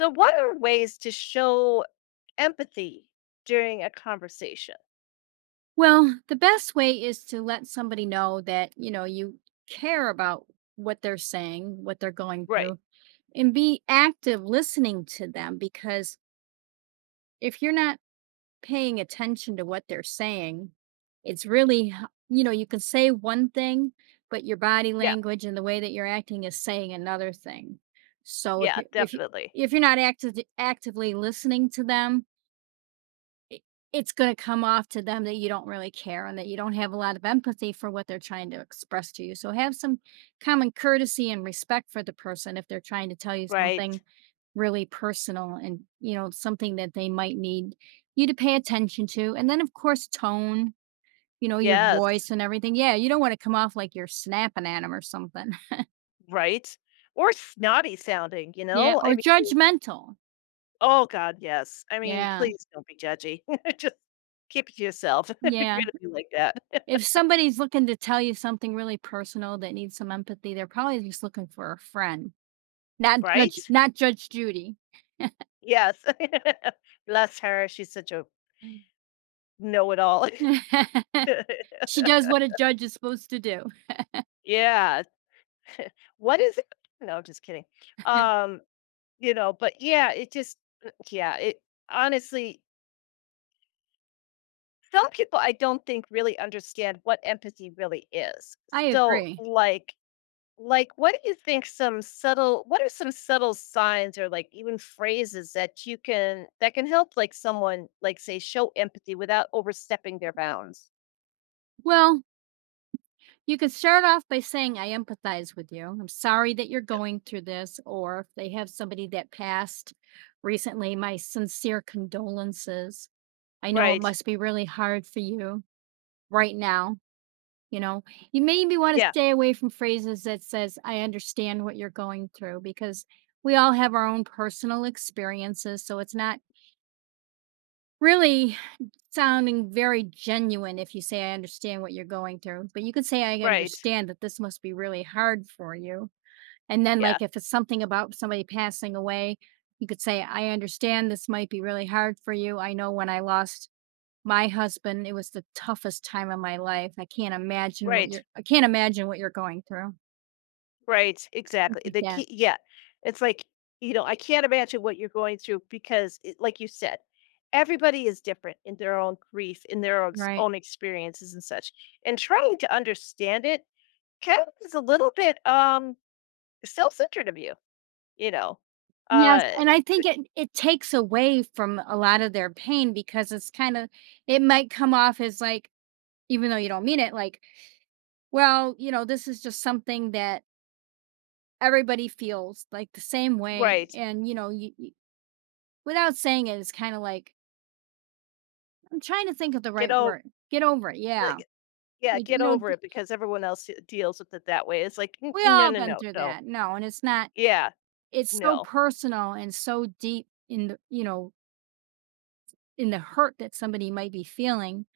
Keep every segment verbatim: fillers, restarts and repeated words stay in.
So, what are ways to show empathy during a conversation? Well, the best way is to let somebody know that, you know, you care about what they're saying, what they're going Right. through, and be active listening to them because if you're not paying attention to what they're saying, it's really, h- you know, you can say one thing, but your body Yeah. language and the way that you're acting is saying another thing. So if Yeah, you if you definitely. if you're not active, actively listening to them, it it's gonna come off to them that you don't really care and that you don't have a lot of empathy for what they're trying to express to you. So have some common courtesy and respect for the person if they're trying to tell you Right. something really personal and you know something that they might need you to pay attention to. And then of course tone, you know, your Yes. voice and everything. Yeah, you don't want to come off like you're snapping at them or something. Right. Or snotty sounding, you Yeah, know? I or mean, judgmental. oh God, yes. I mean, Yeah. please don't be judgy. Just keep it to yourself if you're going Yeah. to be like that. If somebody's looking to tell you something really personal that needs some empathy, they're probably just looking for a friend, not Right. Judge not Judge Judy. Yes. Bless her. She's such a know it all. She does what a judge is supposed to do. Yeah. What is it? No, I'm just kidding. Um, You know, but yeah, it just uh, yeah, it honestly, some people I don't think really understand what empathy really is. I So, agree. like like what do you think some subtle what are some subtle signs or like even phrases that you can that can help like someone like say show empathy without overstepping their bounds? Well, you could start off by saying, "I empathize with you. I'm sorry that you're going through this," or if they have somebody that passed recently, "My sincere condolences. I know it Right. must be really hard for you right now." You know, you maybe wanna Yeah. stay away from phrases that says, "I understand what you're going through," because we all have our own personal experiences, so it's not really sounding very genuine if you say, "I understand what you're going through," but you could say, "I Right. understand that this must be really hard for you," and then, Yeah. like, if it's something about somebody passing away, you could say, "I understand this might be really hard for you. I know when I lost my husband, it was the toughest time of my life. I can't imagine what Right. you're I can't imagine what you're going through. Right, Stuff exactly. like The that, key yeah. It's like, you know, I can't imagine what you're going through because it like you said, everybody is different in their own grief, in their own right. own experiences and such. And trying to understand it kind of is a little bit um self-centered of you, you know. Yes, Uh and I think it it takes away from a lot of their pain because it's kinda it might come off as like, even though you don't mean it, like, well, you know, this is just something that everybody feels like the same way right. and, you know, you you without saying it, it's kinda like I'm trying to think of the Get right over word. Get over it, yeah. yeah, Like, get you know, over d it because everyone else deals with it that way. It's like, "N- we No, all no, been no, through no. that. No, and it's not. Yeah, It's so no. personal and so deep in the you know, in the hurt that somebody might be feeling.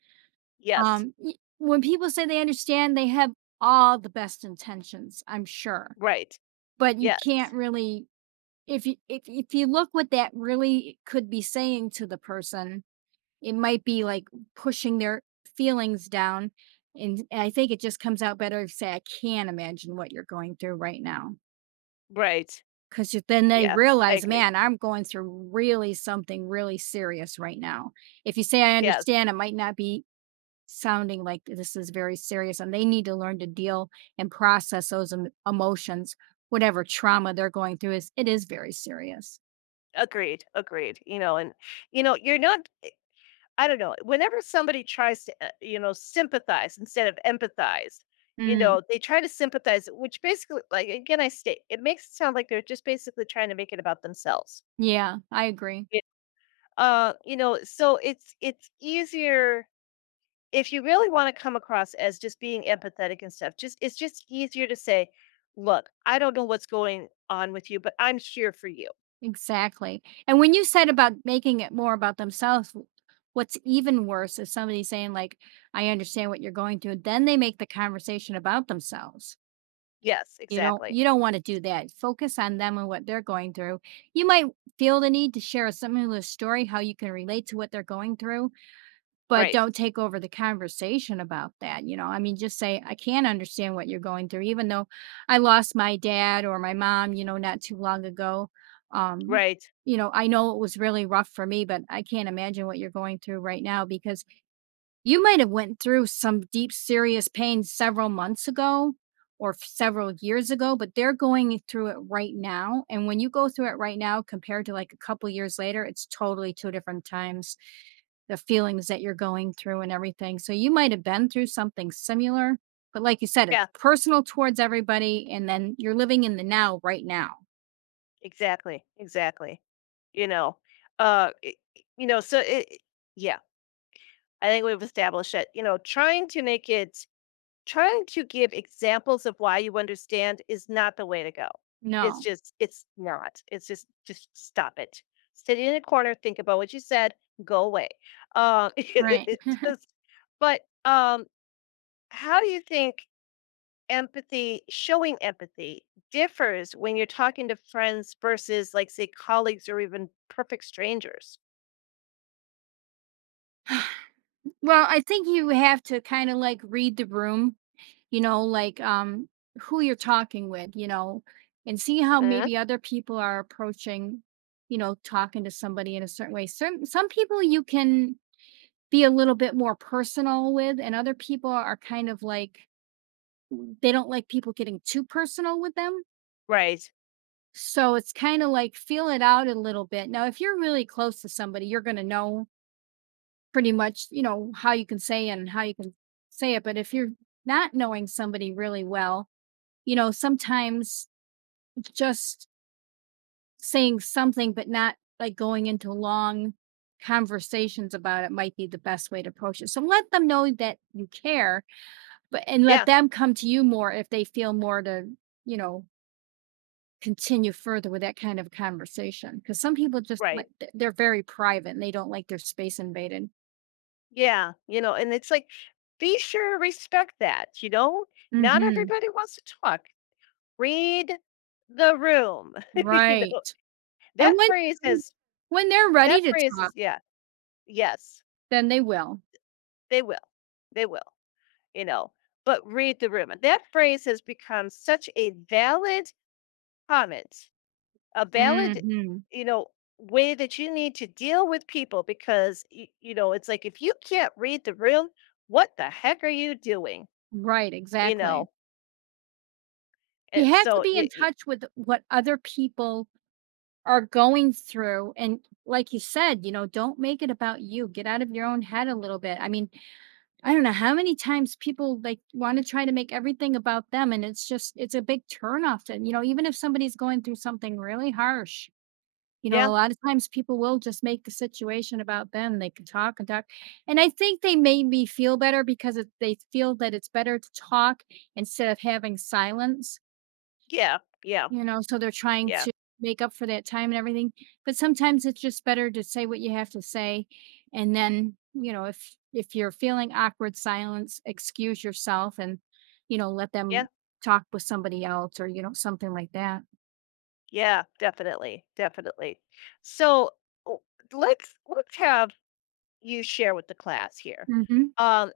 Yes. Um, y when people say they understand, they have all the best intentions, I'm sure, Right. but you Yes. can't really if you if if you look what that really could be saying to the person, it might be, like, pushing their feelings down, and I think it just comes out better to say, "I can't imagine what you're going through right now." Right. 'Cause then they Yeah, I realize, agree. "Man, I'm going through really something really serious right now." If you say, "I Yes, understand," it might not be sounding like this is very serious, and they need to learn to deal and process those em emotions, whatever trauma they're going through is it is very serious. agreed, agreed, you know, and, you know, you're not I don't know, whenever somebody tries to, uh, you know, sympathize instead of empathize, you Mm, know, they try to sympathize, which basically like, again, I state, it makes it sound like they're just basically trying to make it about themselves. yeah, I agree. Yeah. Uh, you know, so it's it's easier if you really wanna come across as just being empathetic and stuff, just it's just easier to say, "Look, I don't know what's going on with you, but I'm here for you." Exactly. And when you said about making it more about themselves, w what's even worse is somebody saying like, "I understand what you're going through," then they make the conversation about themselves. Yes, You don't exactly. you don't wanna do that, focus on them and what they're going through. You might feel the need to share a similar story, how you can relate to what they're going through, but Right, don't take over the conversation about that, you know? I mean, just say, "I can not understand what you're going through, even though I lost my dad or my mom, you know, not too long ago, um, right. you know, I know it was really rough for me, but I can't imagine what you're going through right now because you might have went through some deep serious pain several months ago or f- several years ago, but they're going through it right now. And when you go through it right now compared to like a couple years later, it's totally two different times. The feelings that you're going through and everything. So you might have been through something similar, but like you said, Yeah. it's personal towards everybody and then you're living in the now right now. Exactly, exactly. You know, uh, I you know, so it I yeah, I think we've established that, you know, trying to make it trying to give examples of why you understand is not the way to go. It's No. just it's not. It's just just stop it. Sit in a corner, think about what you said, go away. Uh, it- it- Right. it's just but, um, how do you think empathy showing empathy differs when you're talking to friends versus like say colleagues or even perfect strangers. Well, I think you have to kind of like read the room, you know, like, um who you're talking with, you know, and see how Hmm. maybe other people are approaching, you know, talking to somebody in a certain way. Certain some people you can be a little bit more personal with and other people are kind of like they don't like people getting too personal with them, Right. so it's kind of like feel it out a little bit. Now if you're really close to somebody you're going to know pretty much, you know, how you can say and how you can say it. But if you're not knowing somebody really well, you know, sometimes just saying something, but not like going into long conversations about it might be the best way to approach it. So let them know that you care, but and let Yeah. them come to you more if they feel more to, you know, continue further with that kind of conversation. Because some people just Right. like th- they're very private and they don't like their space invaded. Yeah, you know, and it's like be sure to respect that, you know. Not Hmm. everybody wants to talk. Read the room. You know, Right. And that phrase when is when they're ready that to phrase is, talk, yeah. Yes. then they will. They will, they will, you know. But read the room, and that phrase has become such a valid comment. A valid, Hmm. you know, way that you need to deal with people because you, you know, it's like if you can't read the room, what the heck are you doing? Right. You Exactly. know, and You have to so be y in y- touch with what other people are going through, and like you said, you know, don't make it about you, get out of your own head a little bit. I mean, I don't know how many times people, like, wanna try to make everything about them, and it's just it's a big turnoff. And you know, even if somebody's going through something really harsh, you know, yeah, a lot of times people will just make the situation about them, they can talk and talk, and I think they made me feel better because it they feel that it's better to talk instead of having silence. yeah, yeah, You know, so they're trying yeah, to make up for that time and everything, but sometimes it's just better to say what you have to say, and then, you know, if if you're feeling awkward silence, excuse yourself and, you know, let yeah, them talk with somebody else or, you know, something like that. yeah, definitely, definitely. So, w- let's let's have you share with the class here. Mhm. Um,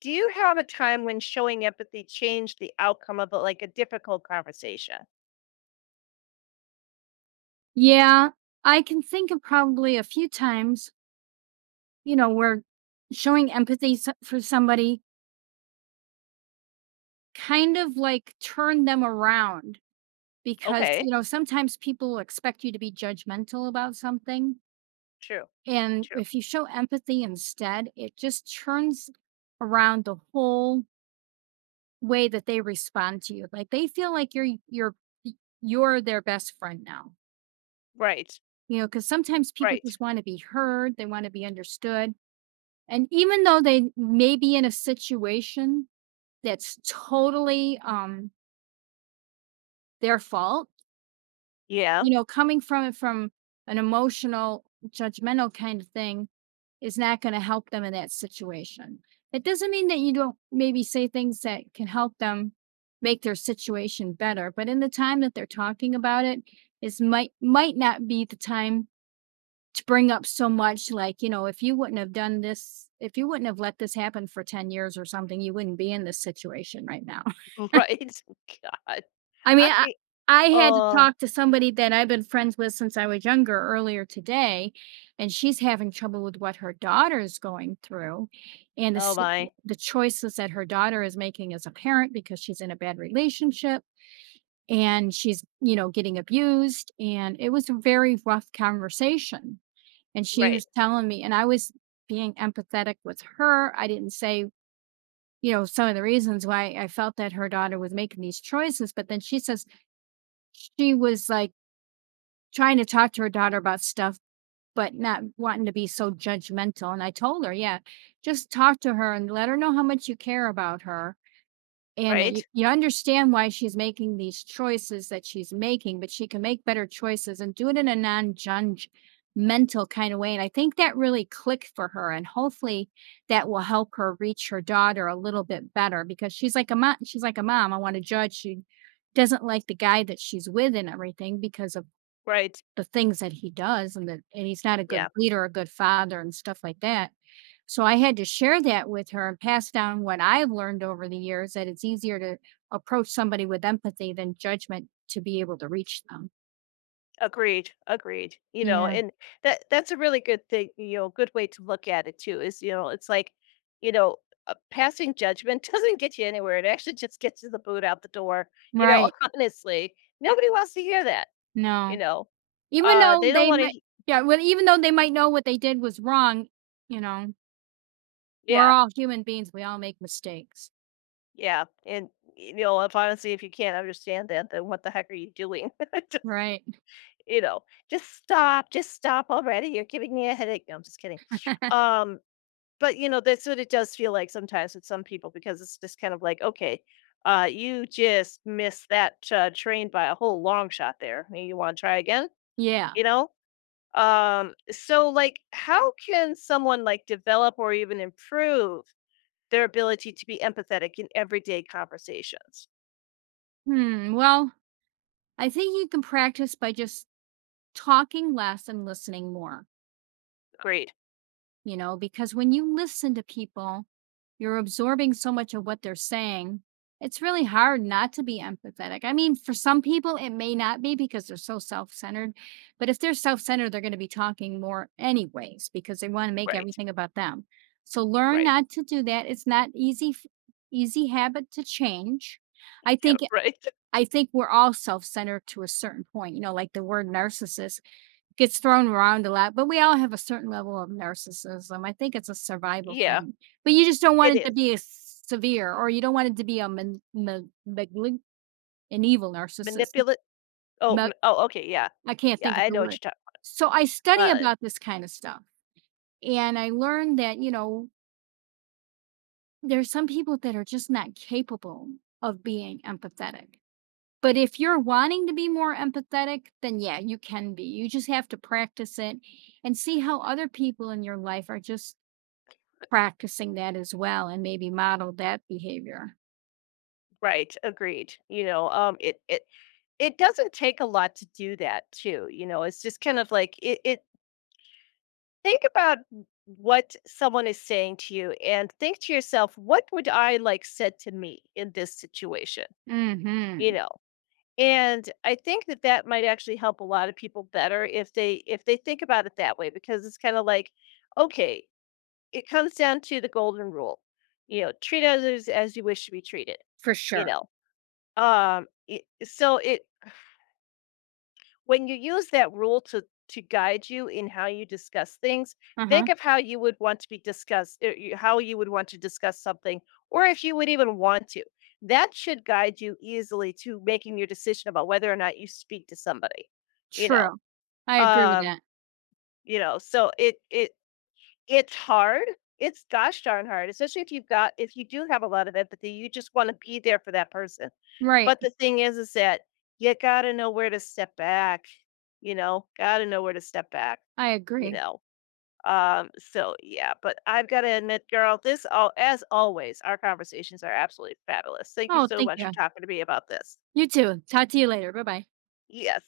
do you have a time when showing empathy changed the outcome of a, like a difficult conversation? Yeah, I can think of probably a few times, you know, where showing empathy so for somebody kind of, like, turn them around because, Okay, you know, sometimes people expect you to be judgmental about something. true, And true, if you show empathy instead, it just turns around the whole way that they respond to you. Like they feel like you're you're you're their best friend now. right, You know, because sometimes people right. just want to be heard, they want to be understood. And even though they may be in a situation that's totally um their fault. Yeah, You know, coming from it from an emotional, judgmental kind of thing is not going to help them in that situation. It doesn't mean that you don't maybe say things that can help them make their situation better, but in the time that they're talking about it, is might might not be the time to bring up so much like, you know, if you wouldn't have done this, if you wouldn't have let this happen for ten years or something, you wouldn't be in this situation right now. right. God, I I mean, I I had to oh, talk to somebody that I've been friends with since I was younger earlier today, and she's having trouble with what her daughter is going through and the oh s my. the choices that her daughter is making as a parent because she's in a bad relationship and she's, you know, getting abused, and it was a very rough conversation, and she Right, was telling me and I was being empathetic with her. I didn't say, you know, some of the reasons why I felt that her daughter was making these choices, but then she says she was, like, trying to talk to her daughter about stuff, but not wanting to be so judgmental, and I told her, "Yeah, just talk to her and let her know how much you care about her, and that you right, you understand why she's making these choices that she's making, but she can make better choices and do it in a non-judgmental kinda way," and I think that really clicked for her, and hopefully, that will help her reach her daughter a little bit better because she's like a mo she's like a mom, "I wanna judge." She doesn't like the guy that she's with and everything because of right. the things that he does and that and he's not a good Yeah, leader, a good father and stuff like that. So I had to share that with her and pass down what I've learned over the years that it's easier to approach somebody with empathy than judgment to be able to reach them. agreed, agreed. You know, Yeah. and that that's a really good thing, you know, good way to look at it too is, you know, it's like, you know, uh, passing judgment doesn't get you anywhere. It actually just gets you the boot out the door. You know, Right. honestly, nobody wants to hear that. You No. know, Even uh, though they don't they want might to. yeah, well, even though they might know what they did was wrong, you know, we're Yeah, all human beings. We all make mistakes. yeah, and you know, if honestly, if you can't understand that, then what the heck are you doing? Right. You know, "Just stop, just stop already, you're giving me a headache." No, I'm just kidding. Um, but, you know, that's what it does feel like sometimes with some people because it's just kind of like, "Okay, uh, you just missed that cha train by a whole long shot there. Maybe you wanna try again?" Yeah. You know? Um, so, like, how can someone, like, develop or even improve their ability to be empathetic in everyday conversations? Hmm. Well, I think you can practice by just talking less and listening more. Great. You know, because when you listen to people, you're absorbing so much of what they're saying. It's really hard not to be empathetic. I mean, for some people, it may not be because they're so self centered. But if they're self centered, they're going to be talking more, anyways, because they want to make Right. everything about them. So learn Right. not to do that. It's not easy, f- easy habit to change. I Yeah, think. right. I think we're all self-centered to a certain point. You know, like the word narcissist gets thrown around a lot, but we all have a certain level of narcissism. I think it's a survival Yeah, thing, but you just don't want it it is. to be as severe, or you don't want it to be a man ma maglig an evil narcissist. Manipulate. Oh, Ma mm, oh, okay, yeah. I can't Yeah, think of I the know what word. you're talking. So, I study uh, about this kind of stuff, and I learned that, you know, there's some people that are just not capable of being empathetic, but if you're wanting to be more empathetic, then yeah, you can be. You just have to practice it and see how other people in your life are just practicing that as well and maybe model that behavior. right, agreed, you know, um, it it it doesn't take a lot to do that too, you know, it's just kind of like it it think about what someone is saying to you and think to yourself, "What would I like said to me in this situation?" You Mhm. know? And I think that that might actually help a lot of people better if they if they think about it that way because it's kinda like, "Okay, it comes down to the golden rule. You know, treat others as you wish to be treated, For you sure. know. Um, it, so it When you use that rule to to guide you in how you discuss things, think Uh-huh. of how you would want to be discussed, er, you- how you would want to discuss something, or if you would even want to. That should guide you easily to making your decision about whether or not you speak to somebody, you know. True. I agree with Um, that. you know, so it it It's hard. It's gosh darn hard, especially if you've got if you do have a lot of empathy, you just wanna be there for that person. Right. But the thing is is that you gotta know where to step back, you know? Gotta know where to step back, I you agree. know? Um, so, yeah, but I've gotta admit, girl, this all as always, our conversations are absolutely fabulous. Thank you Oh, so thank much for you. talking to me about this. You too. Talk to you later. Bye-bye. Yes.